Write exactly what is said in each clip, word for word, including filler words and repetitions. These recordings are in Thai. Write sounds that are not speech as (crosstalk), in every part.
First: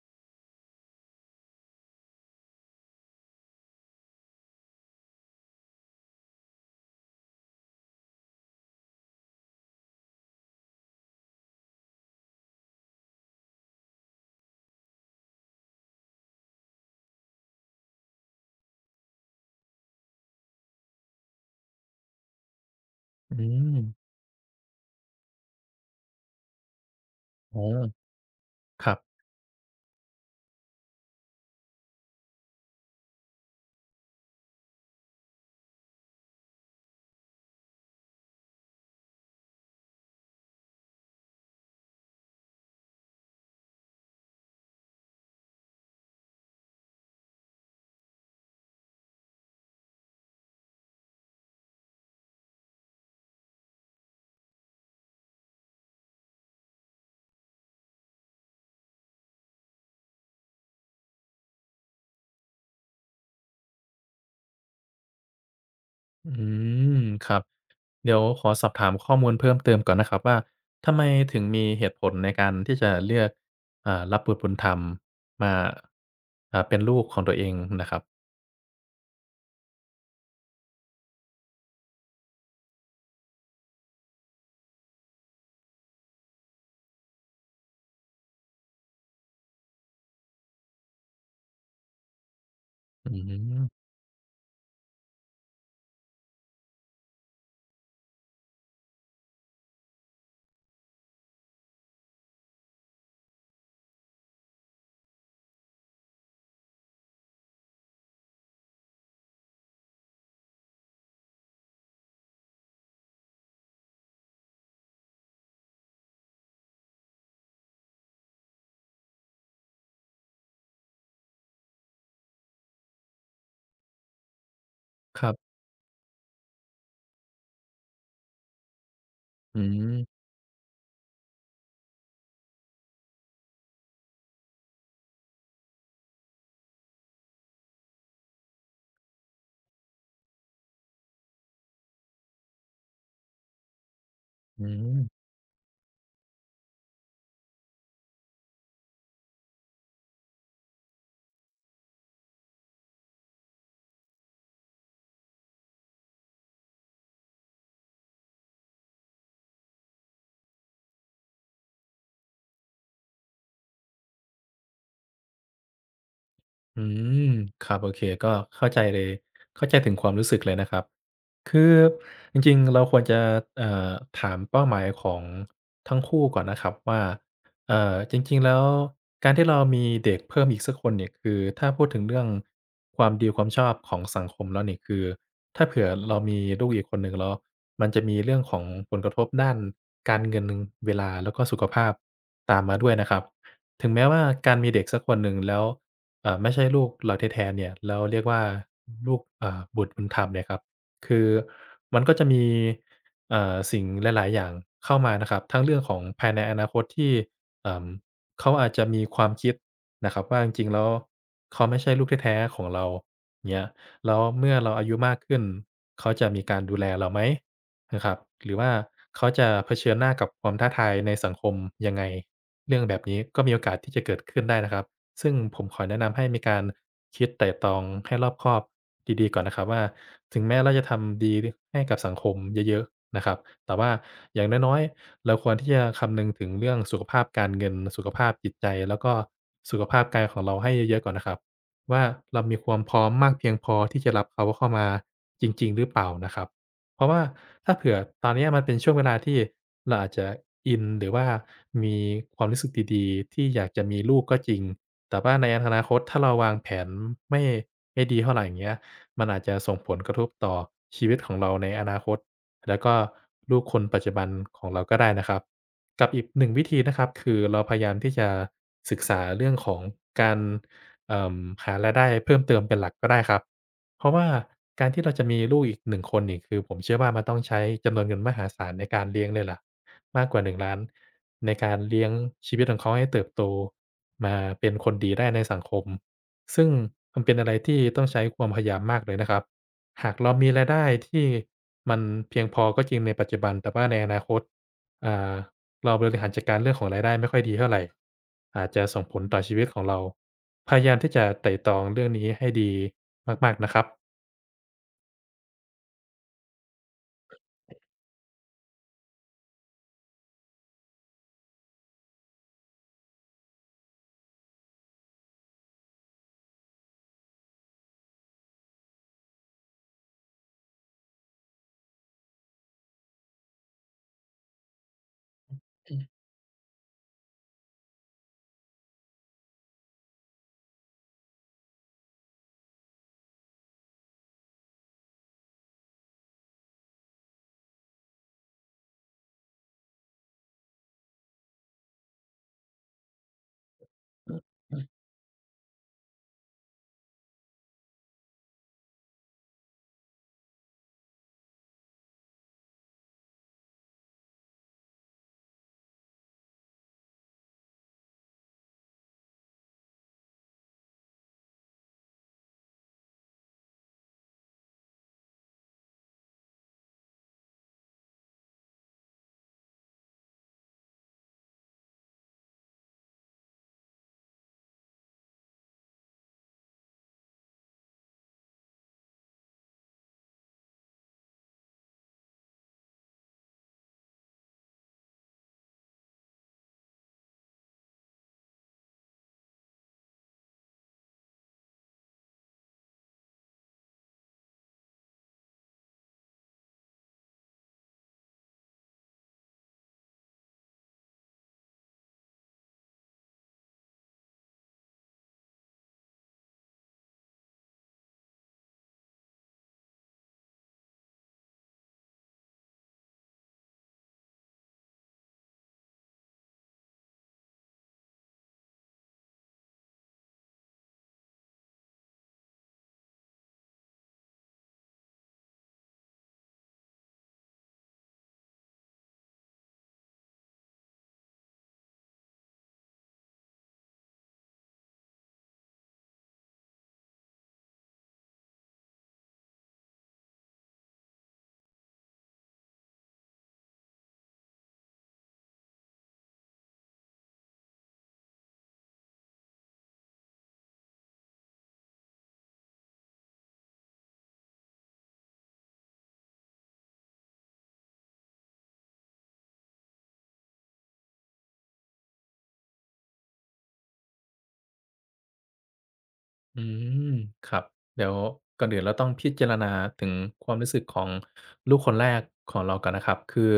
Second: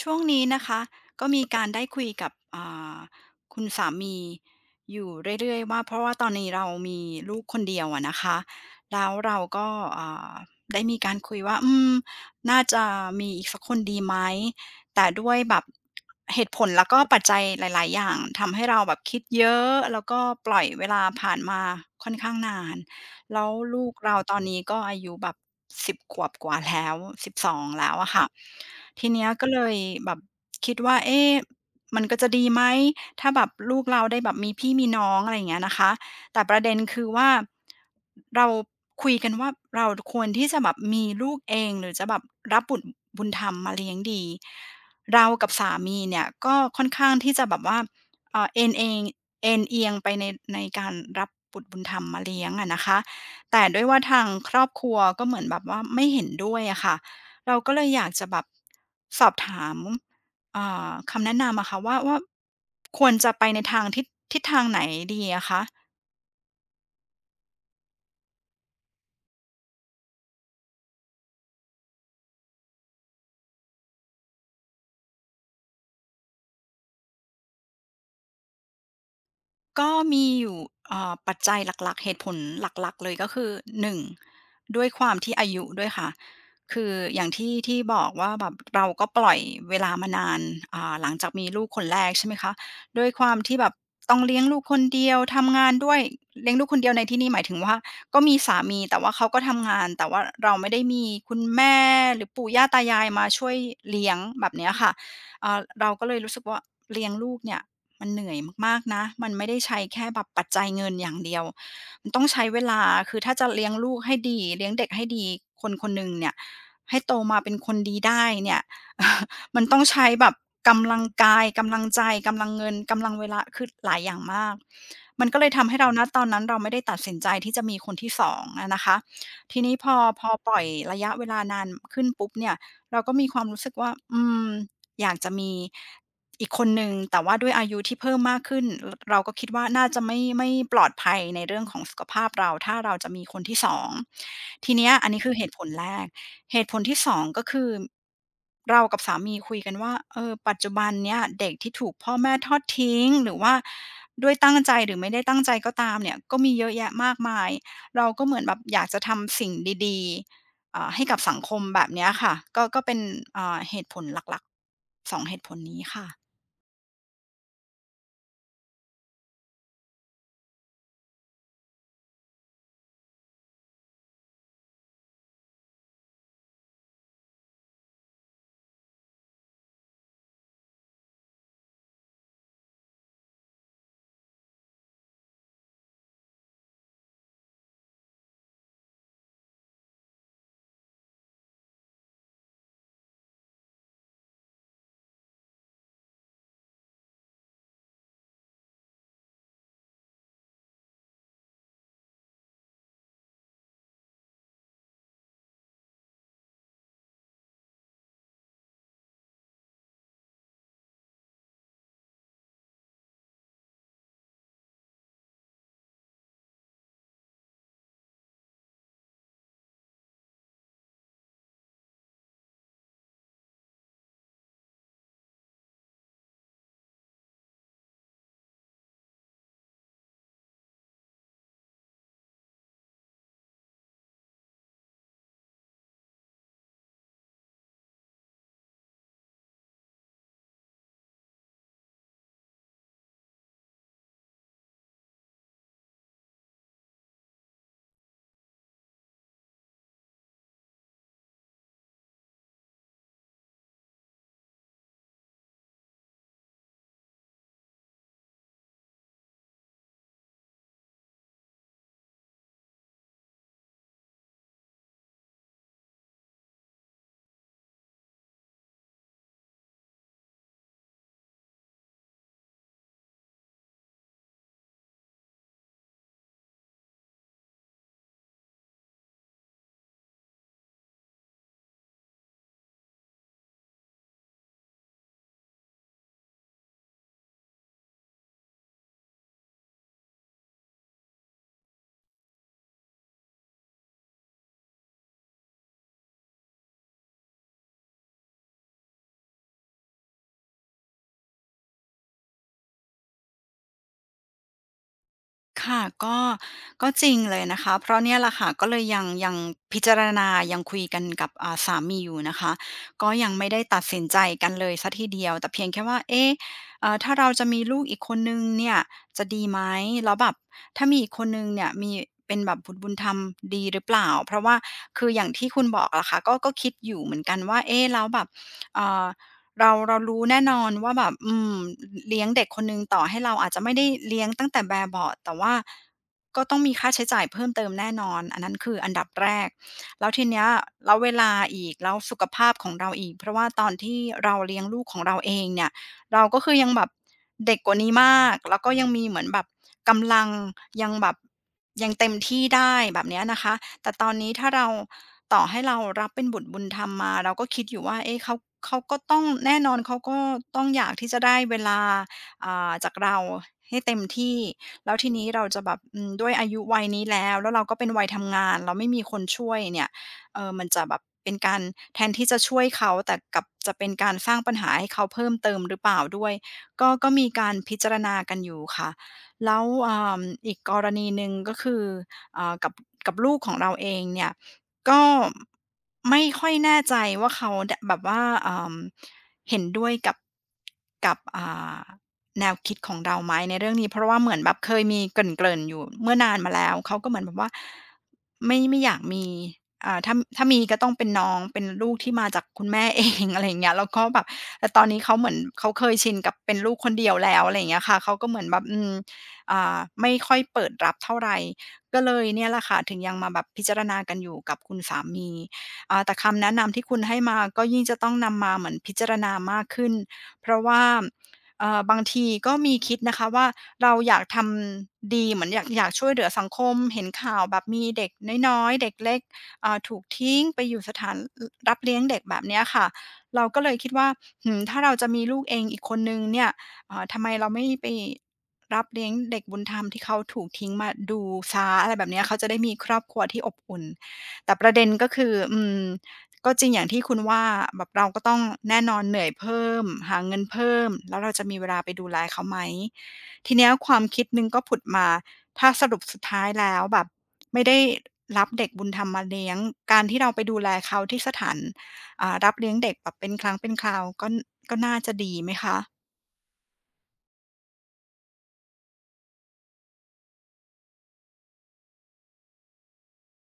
ช่วงนี้นะคะก็มีการได้คุยกับอ่าคุณสามีอยู่เรื่อยๆว่าเพราะว่าตอนนี้เรามีลูกคนเดียวอะนะคะแล้วเราก็อ่าได้มีการคุยว่าอืมน่าจะมีอีกสักคนดีไหมแต่ด้วยแบบเหตุผลแล้วก็ปัจจัยหลายๆอย่างทำให้เราแบบคิดเยอะแล้วก็ปล่อยเวลาผ่านมาค่อนข้างนาน อืแล้วลูมกเราตอนนี้ก็อายุแบบสิบขวบกว่าแล้วสสิบสออ๋งอแล้วอะค่ะครับ ทีเนี้ยก็เลยแบบคิดว่าเอ๊ะมันก็จะดีไหมถ้าแบบลูกเราได้แบบมีพี่มีน้องอะไรอย่างเงี้ยนะคะแต่ประเด็นคือว่าเราคุยกันว่าเราควรที่จะแบบมีลูกเองหรือจะแบบรับบุตรบุญธรรมมาเลี้ยงดีเรากับสามีเนี่ยก็ค่อนข้างที่จะแบบว่าเอ่อเอนเองเอนเอียงไปในในการรับบุตรบุญธรรมมาเลี้ยงอะนะคะ แต่ด้วยว่าทางครอบครัวก็เหมือนแบบว่าไม่เห็นด้วยอะค่ะ เราก็เลยอยากจะแบบสอบถามอ่าคำแนะนำอะค่ะว่าว่าควรจะไปในทางทิศทิศทางไหนดีอะคะ อืม ครับ เดี๋ยวขอสอบถามข้อมูลเพิ่มเติมก่อนนะครับว่าทำไมถึงมีเหตุผลในการที่จะเลือกอ่ารับบุตรบุญธรรมมาอ่าเป็นลูกของตัวเองนะครับ ก็มีอยู่เอ่าปัจจัยหลักๆเหตุผลหลักๆ เลยก็คือหนึ่งด้วยความที่อายุด้วยค่ะคืออย่างที่ที่บอกว่าแบบเราก็ปล่อยเวลามานานอ่าหลังจากมีลูกคนแรกใช่ไหมคะด้วอืยความที่แบบม ต้องเลี้ยงลูกคนเดียวทำงานด้วยเลี้ยงลูกคนเดียวในที่นี่หมายถึงว่าก็มีสามีแต่ว่าเขาก็ทำงานแต่ว่าเราไม่ได้มีคุณแม่หรือปู่ย่าตายายมาช่วยเลี้ยงแบบเนี้ยค่ะเอ่อเราก็เลยรู้สึกว่าเลี้ยงลูกเนี่ย มันเหนื่อยมากๆนะ มันไม่ได้ใช้แค่แบบปัจจัยเงินอย่างเดียวมันต้องใช้เวลาคือถ้าจะเลี้ยงลูกให้ดีเลี้ยงเด็กให้ดีคนคนหนึ่งเนี่ยให้โตมาเป็นคนดีได้เนี่ย (laughs) มันต้องใช้แบบกำลังกายกำลังใจ กำลังเงินกำลังเวลาคือหลายอย่างมาก คมันรัก็เลยบ ทำให้เราณตอนนั้นเราไม่ได้ตัดสินใจที่จะมีคนที่สองอะนะคะทีอืนี้พอมพอปล่อยระยะเวลานานขึ้นปุ๊บเนี่ยเราก็มีความรู้สึกว่าอืมอยากจะมี อีกคนหนึ่งแต่ว่าด้วยอายุที่เพิ่มมากขึ้นรเราก็คิดว่าน่าจะไม่ไม่ปลอดภัยในเรื่องของสุขภาพเราถ้าเราจะมีคนที่สองอืทีเนี้ยม อันนี้คือเหตุผลแรกเหตุผลที่สองก็คือเรากับสามีคุยกันว่าเออปัจจุบันเนี้ยเด็กที่ถูกพ่อแม่ทอดทิ้งหรือว่าด้วยตั้งใจหรือไม่ได้ตั้งใจก็ตามเนี่ยก็มีเยอะแยะมากมายเราก็เหมือนแบบอยากจะทำสิ่งดีๆอ่าให้กับสังคมแบบเนี้ยค่ะก็ก็เป็นอ่าเหตุผลหลักๆสองเหตุผลนี้ค่ะ อืมครับโอเคก็เข้าใจเลยเข้าใจถึงความรู้สึกเลยนะครับคือจริงๆเราควรจะเอ่อถามเป้าหมายของทั้งคู่ก่อนนะครับว่าเอ่อจริงๆแล้วการที่เรามีเด็กเพิ่มอีกสักคนเนี่ยคือถ้าพูดถึงเรื่องความดีความชอบของสังคมแล้วเนี่ยคือถ้าเผื่อเรามีลูกอีกคนหนึ่งแล้วมันจะมีเรื่องของผลกระทบด้านการเงินเวลาแล้วก็สุขภาพตามมาด้วยนะครับถึงแม้ว่าการมีเด็กสักคนหนึ่งแล้ว เอ่อไม่ใช่ลูกเราแท้ๆเนี่ยเราเรียกว่าลูกอ่าบุตรบุญธรรมเนี่ยครับคือมันก็จะมีเอ่อสิ่งหลายๆอย่างเข้ามานะครับทั้งเรื่องของภายในอนาคตที่เอ่อเขาอาจจะมีความคิดนะครับว่าจริงๆแล้วเขาไม่ใช่ลูกแท้ๆของเราเงี้ยแล้วเมื่อเราอายุมากขึ้นเขาจะมีการดูแลเราไหมนะครับหรือว่าเขาจะเผชิญหน้ากับความท้าทายในสังคมยังไงเรื่องแบบนี้ก็มีโอกาสที่จะเกิดขึ้นได้นะครับ ซึ่งผมขอแนะนำให้มีการคิดไตร่ตรองให้รอบคอบดีๆก่อนนะครับว่าถึงแม้เราจะทำดีให้กับสังคมเยอะๆนะครับแต่ว่าอย่างน้อยๆเราควรที่จะคำนึงถึงเรื่องสุขภาพการเงินสุขภาพจิตใจแล้วก็สุขภาพกายของเราให้เยอะๆก่อนนะครับว่าเรามีความพร้อมมากเพียงพอที่จะรับเขาเข้ามาจริงๆหรือเปล่านะครับเพราะว่าถ้าเผื่อตอนเนี้ยมันเป็นช่วงเวลาที่เราอาจจะอินหรือว่ามีความรู้สึกดีๆที่อยากจะมีลูกก็จริง แต่ว่าในอนาคตถ้าเราวางแผนไม่ไม่ดีเท่าไรอย่างเงี้ยมันอาจจะส่งผลกระทบต่อชีวิตของเราในอนาคตแล้วก็ลูกคนปัจจุบันของเราก็ได้นะครับกับอีกหนึ่งวิธีนะครับคือเราพยายามที่จะศึกษาเรื่องของการเอ่อหารายได้เพิ่มเติมเป็นหลักก็ได้ครับเพราะว่าการที่เราจะมีลูกอีกหนึ่งคนนี่คือผมเชื่อว่ามันต้องใช้จำนวนเงินมหาศาลในการเลี้ยงเลยล่ะ มากกว่าหนึ่งล้านในการเลี้ยงชีวิตของเขาให้เติบโตมาเป็นคนดีได้ในสังคมซึ่งมันเป็นอะไรที่ต้องใช้ความพยายามมากเลยนะครับหากเรามีรายได้ที่มันเพียงพอก็จริงในปัจจุบันแต่ว่าในอนาคตอ่าเราบริหารจัดการเรื่องของรายได้ไม่ค่อยดีเท่าไรอาจจะส่งผลต่อชีวิตของเราพยายามที่จะไตร่ตรองเรื่องนี้ให้ดีมากๆนะครับ ค่ะก็ก็จริงเลยนะคะเพราะเนี่ยแหละค่ะก็เลยยังยังพิจารณายังคุยกันกับอ่าสามีอยู่นะคะก็ยังไม่ได้ตัดสินใจกันเลยเสียทีเดียวแต่เพียงแค่ว่าเอ๊ะเอ่อถ้าเราจะมีลูกอีกคนหนึ่งเนี่ยจะดีไหมแล้วแบบถ้ามีอีกคนหนึ่งเนี่ยมีเป็นแบบบุตรบุญธรรมดีหรือเปล่าเพราะว่าคืออย่างที่คุณบอกล่ะค่ะก็ก็คิดอยู่เหมือนกันว่าเอ๊ะแล้วแบบเอ่อ เราเรารู้แน่นอนว่าแบบอืมเลี้ยงเด็กคนหนึ่งต่อให้เราอาจจะไม่ได้เลี้ยงตั้งแต่แบบเบาะแต่ว่าก็ต้องมีค่าใช้จ่ายเพิ่มเติมแน่นอนอันนั้นคืออันดับแรกแล้วทีเนี้ยแล้วเวลาอีกแล้วสุขภาพของเราอีกเพราะว่าตอนที่เราเลี้ยงลูกของเราเองเนี่ยเราก็คือยังแบบเด็กกว่านี้มากแล้วก็ยังมีเหมือนแบบกำลังยังแบบยังเต็มที่ได้แบบเนี้ยนะคะ แต่ตอนนี้ถ้าเราต่อให้เรารับเป็นบุตรบุญธรรมมาเราก็คิดอยู่ว่าเอ๊ะเขาเขาก็ต้องแน่นอนเขาก็ต้องอยากที่จะได้เวลาอ่าจากเราให้เต็มที่แล้วทีนี้เราจะแบบอืมด้วยอายุวัยนี้แล้วแล้วเราก็เป็นวัยทำงานเราไม่มีคนช่วยเนี่ยเอ่อมันจะแบบเป็นการแทนที่จะช่วยเขาแต่กลับจะเป็นการสร้างปัญหาให้เขาเพิ่มเติมหรือเปล่าด้วยก็ก็มีการพิจารณากันอยู่ค่ะแล้วอ่าอีกกรณีหนึ่งก็คือ เอ่อกับกับลูกของเราเองเนี่ยก็ไม่ค่อยแน่ใจว่าเขาดแบบว่าเอ่อเห็นด้วยกับกับอ่าแนวคิดของเราไหมในเรื่องนี้เพราะว่าเหมือนแบบเคยมีเกริ่นๆอยู่เมื่อนานมาแล้วเขาก็เหมือนแบบว่าไม่ไม่อยากมีอ่าถ้าถ้ามีก็ต้องเป็นน้องเป็นลูกที่มาจากคุณแม่เอง (laughs) อะไรอย่างเงี้ยแล้วก็แบบแต่ตอนนี้เขาเหมือนเขาเคยชินกับเป็นลูกคนเดียวแล้วอะไรอย่างเงี้ยค่ะเขาก็เหมือนแบบอืมอ่าไม่ค่อยเปิดรับเท่าไร ก็เลยเนี่ยแหละค่ะถึงยังมาแบบพิจารณากันอยู่กับคุณสามีอ่าแต่คำแนะนำที่คุณให้มาก็ยิ่งจะต้องนำมาเหมือนพิจารณามากขึ้นเพราะว่าเอ่อบางทีก็มีคิดนะคะว่าเราอยากทำดีเหมือนอยากอยากช่วยเหลือสังคมเห็นข่าวแบบมีเด็กน้อยๆเด็กเล็กอ่าถูกทิ้งไปอยู่สถานรรับเลี้ยงเด็กแบบเนี้ยค่ะเราก็เลยคิดว่าหือถ้าเราจะมีลูกเองอีกคนหนึ่งเนี่ยอ่าทำไมเราไม่ไป รับเลี้ยงเด็กบุญธรรมที่เขาถูกทิ้งมาดูช้าอะไรแบบเนี้ยเขาจะได้มีครอบครัวที่อบอุ่นแต่ประเด็นก็คืออืมก็จริงอย่างที่คุณว่าแบบเราก็ต้องแน่นอนเหนื่อยเพิ่มหาเงินเพิ่มแล้วเราจะมีเวลาไปดูแลเขาไหมทีเนี้ยความคิดหนึ่งก็ผุดมาถ้าสรุปสุดท้ายแล้วแบบไม่ได้รับเด็กบุญธรรมมาเลี้ยงการที่เราไปดูแลเขาที่สถานอ่ารับเลี้ยงเด็กแบบเป็นครั้งเป็นคราวก็ก็น่าจะดีไหมคะ อืมครับเดี๋ยวก่อนอื่นเราต้องพิจารณาถึงความรู้สึกของลูกคนแรกของเราก่อนนะครับคือ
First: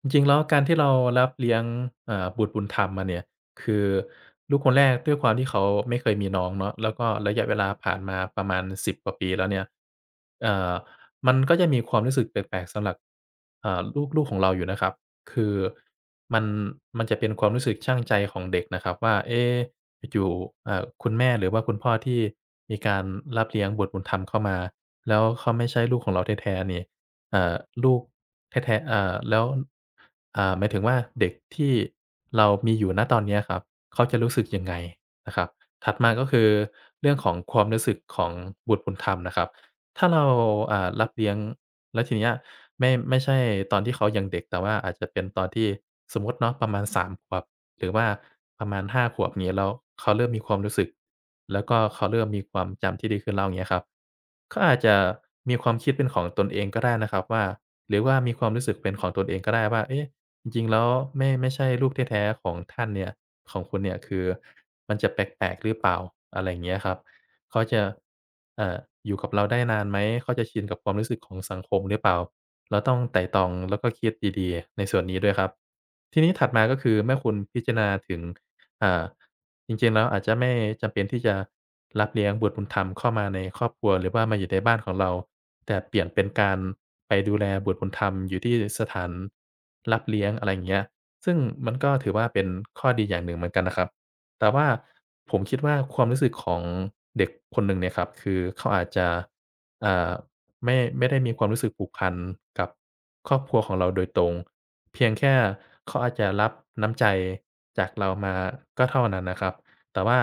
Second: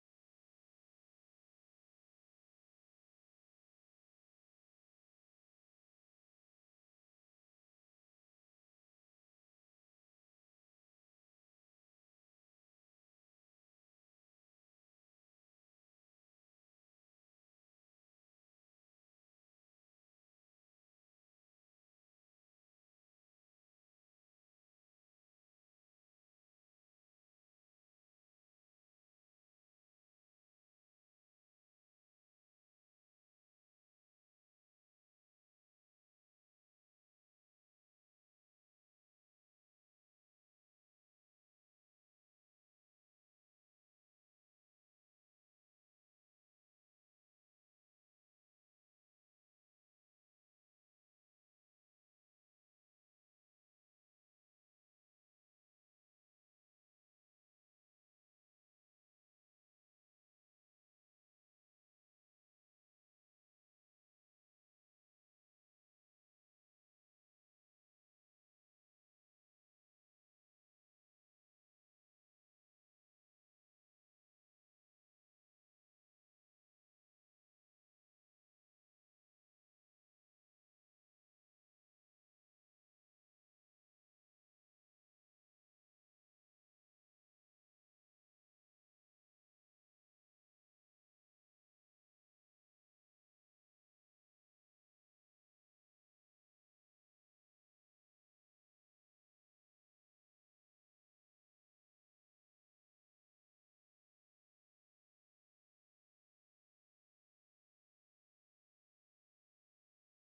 จริงๆแล้วการที่เรารับเลี้ยงเอ่อบุตรบุญธรรมมาเนี่ยคือลูกคนแรกด้วยความที่เขาไม่เคยมีน้องเนาะแล้วก็ระยะเวลาผ่านมาประมาณสิบกว่าปีแล้วเนี่ยเอ่อมันก็จะมีความรู้สึกแปลกๆสำหรับอ่าลูกลูกของเราอยู่นะครับคือมันมันจะเป็นความรู้สึกชั่งใจของเด็กนะครับว่าเอ๊ อยู่ๆเอ่าคุณแม่หรือว่าคุณพ่อที่มีการรับเลี้ยงบุตรบุญธรรมเข้ามาแล้วเขาไม่ใช่ลูกของเราแท้ๆนี่เอ่าลูกแท้ๆอ่าแล้วอ่าหมายถึงว่าเด็กที่เรามีอยู่ณตอนเนี้ยครับเขาจะรู้สึกยังไงนะครับถัดมาก็คือเรื่องของความรู้สึกของบุตรบุญธรรมนะครับถ้าเราอ่ารับเลี้ยงแล้วทีเนี้ยไม่ไม่ใช่ตอนที่เขายังเด็กแต่ว่าอาจจะเป็นตอนที่สมมุติเนาะประมาณสามขวบ หรือว่าประมาณหาขวบองเงี้ยแล้วเขาเริ่มมีความรู้สึกแล้วก็เขาเริ่มมีความจำที่ดีขึ้นแล้วอย่างเงี้ยครับเขาอาจจะมีความคิดเป็นของตนเองก็ได้นะครับว่าหรือว่ามีความรู้สึกเป็นของตนเองก็ได้ว่าเอ๊ะจริงๆแล้วไม่ไม่ใช่ลูกแท้ๆของท่านเนี่ยของคุณเนี่ยคือมันจะแปลกๆหรือเปล่าอะไรอย่างเงี้ยครับ เขาจะเอ่ออยู่กับเราได้นานไหมเขาจะชินกับความรู้สึกของสังคมหรือเปล่าเราต้องไตร่ตรองแล้วก็คิดดีๆ ในส่วนนี้ด้วยครับ ทีนี้ถัดมาก็คือเมื่อคุณพิจารณาถึงอ่าจริงๆแล้วอาจจะไม่จำเป็นที่จะรับเลี้ยงบุตรบุญธรรมเข้ามาในครอบครัวหรือว่ามาอยู่ในบ้านของเราแต่เปลี่ยนเป็นการไปดูแลบุตรบุญธรรมอยู่ที่สถานรับเลี้ยงอะไรอย่างเงี้ยซึ่งมันก็ถือว่าเป็นข้อดีอย่างหนึ่งเหมือนกันนะครับ แต่ว่าผมคิดว่าความรู้สึกของเด็กคนหนึ่งเนี่ยครับคือเขาอาจจะอ่าไม่ไม่ได้มีความรู้สึกผูกพันกับครอบครัวของเราโดยตรงเพียงแค่เขาอาจจะรับน้ำใจจากเรามาก็เท่านั้นนะครับแต่ว่า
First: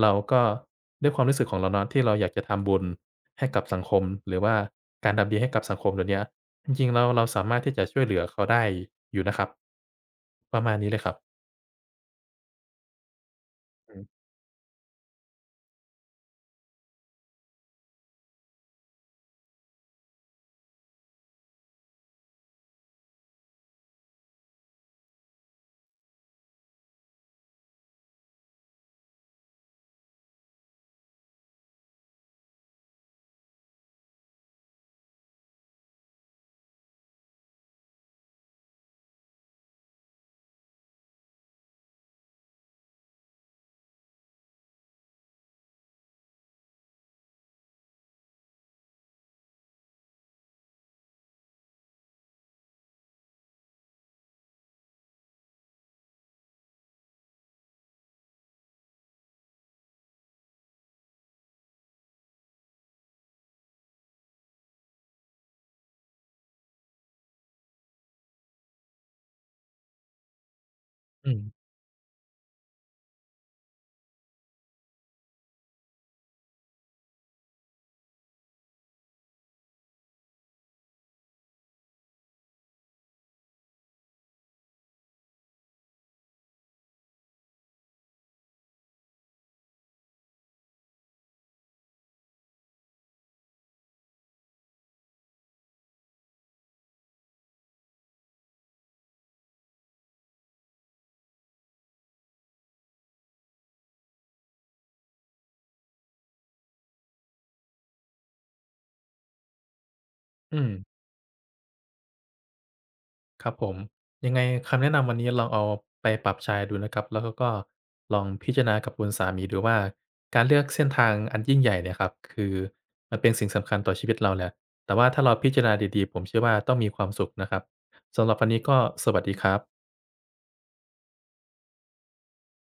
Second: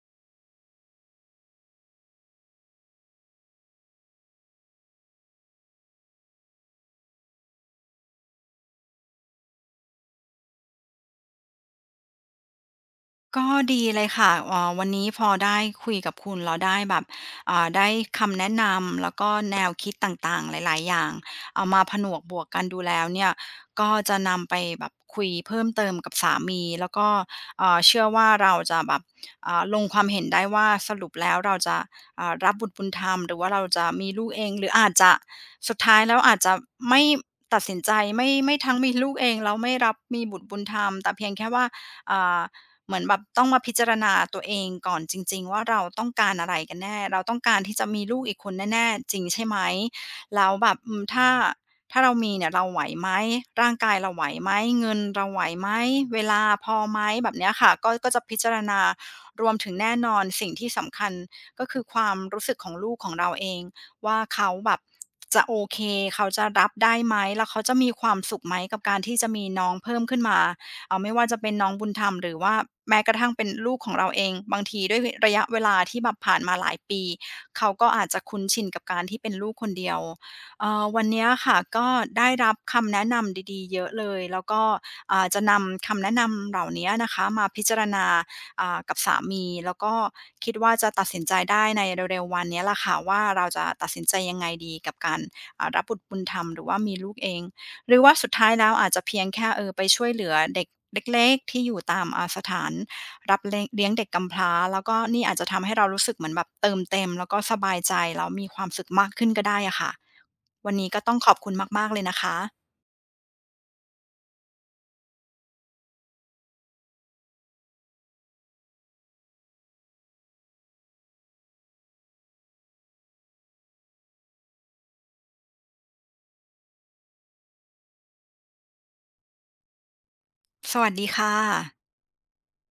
เราก็ด้วยความรู้สึกของเราเนาะที่เราอยากจะทำบุญให้กับสังคมหรือว่าการทำดีให้กับสังคมตัวเนี้ยจริงๆแล้วเราสามารถที่จะช่วยเหลือเขาได้อยู่นะครับประมาณนี้เลยครับก็ดีอืเลมยค่ะเอ่อวันนี้พอได้คุยกับคุณเราได้แบบอ่าได้คำแนะนำแล้วก็แนวคิดต่างๆหลายๆอย่างเอามาผนวกบวกกันดูแล้วเนี่ยก็จะนำไปแบบคุยเพิ่มเติมกับสามีแล้วก็เอ่อเชื่อว่าเราจะแบบอ่าลงความเห็นได้ว่าสรุปแล้วเราจะอ่ารับบุตรบุญธรรมหรือว่าเราจะมีลูกเองหรืออาจจะสุดท้ายแล้วอาจจะไม่ตัดสินใจไม่ไม่ทั้งมีลูกเองแล้วไม่รับมีบุตรบุญธรรมแต่เพียงแค่ว่าอ่า เหมือนแบบต้องมาพิจารณาตัวเองก่อนจริงๆว่าเราต้องการอะไรกันแน่เราต้องการที่จะมีลูกอีกคนแน่ๆจริงใช่ไหมแล้วแบบอืมถ้าถ้าเรามีเนี่ยเราไหวไหมร่างกายเราไหวไหมเงินเราไหวไหมเวลาพอไหมแบบเนี้ยค่ะก็ก็จะพิจารณารวมถึงแน่นอนสิ่งที่สำคัญก็คือความรู้สึกของลูกของเราเองว่าเขาแบบจะโอเคเขาจะรับได้ไหมแล้วเขาจะมีความสุขไหมกับการที่จะมีน้องเพิ่มขึ้นมา เอ่าไม่ว่าอืจะเป็นน้มองบุญธรรมหรือว่าแม้กระทั่งเป็นลูกของเราเองบางทีด้วยระยะเวลาที่แบบผ่านมาหลายปีเขาก็อาจจะคุ้นชินกับการที่เป็นลูกคนเดียวเอ่อวันเนี้ยค่ะก็ได้รับคำแนะนำดีๆเยอะเลยแล้วก็อ่าจะนำคำแนะนำเหล่าเนี้ยนะคะมาพิจารณาอ่ากับสามีแล้วก็คิดว่าจะตัดสินใจได้ในเร็วๆวันเนี้ยแหละค่ะว่าเราจะตัดสินใจยังไงดีกับการอ่ารับบุตรบุญธรรมหรือว่ามีลูกเอง หรือว่าสุดท้ายแล้วอาจจะเพียงแค่เออไปช่วยเหลือเด็กเล็กๆที่อยู่ตามอาสถานรับเล้ยงเลี้ยงเด็กกำพร้าแล้วก็นี่อาจจะทำให้เรารู้สึกเหมือนแบบเติมเต็มแล้วก็สบายใจแล้วมีความสุขมากขึ้นก็ได้อะค่ะอืม วันนี้ก็ต้องขอบคุณมากๆเลยนะคะครับผมยังไงคำแนะนำวันนี้ลองเอาไปปรับใช้ดูนะครับแล้วก็ลองพิจารณากับคุณสามีดูว่าการเลือกเส้นทางอันยิ่งใหญ่เนี่ยครับคือมันเป็นสิ่งสำคัญต่อชีวิตเราแหละแต่ว่าถ้าเราพิจารณาดีๆผมเชื่อว่าต้องมีความสุขนะครับสำหรับวันนี้ก็สวัสดีครับสวัสดีค่ะ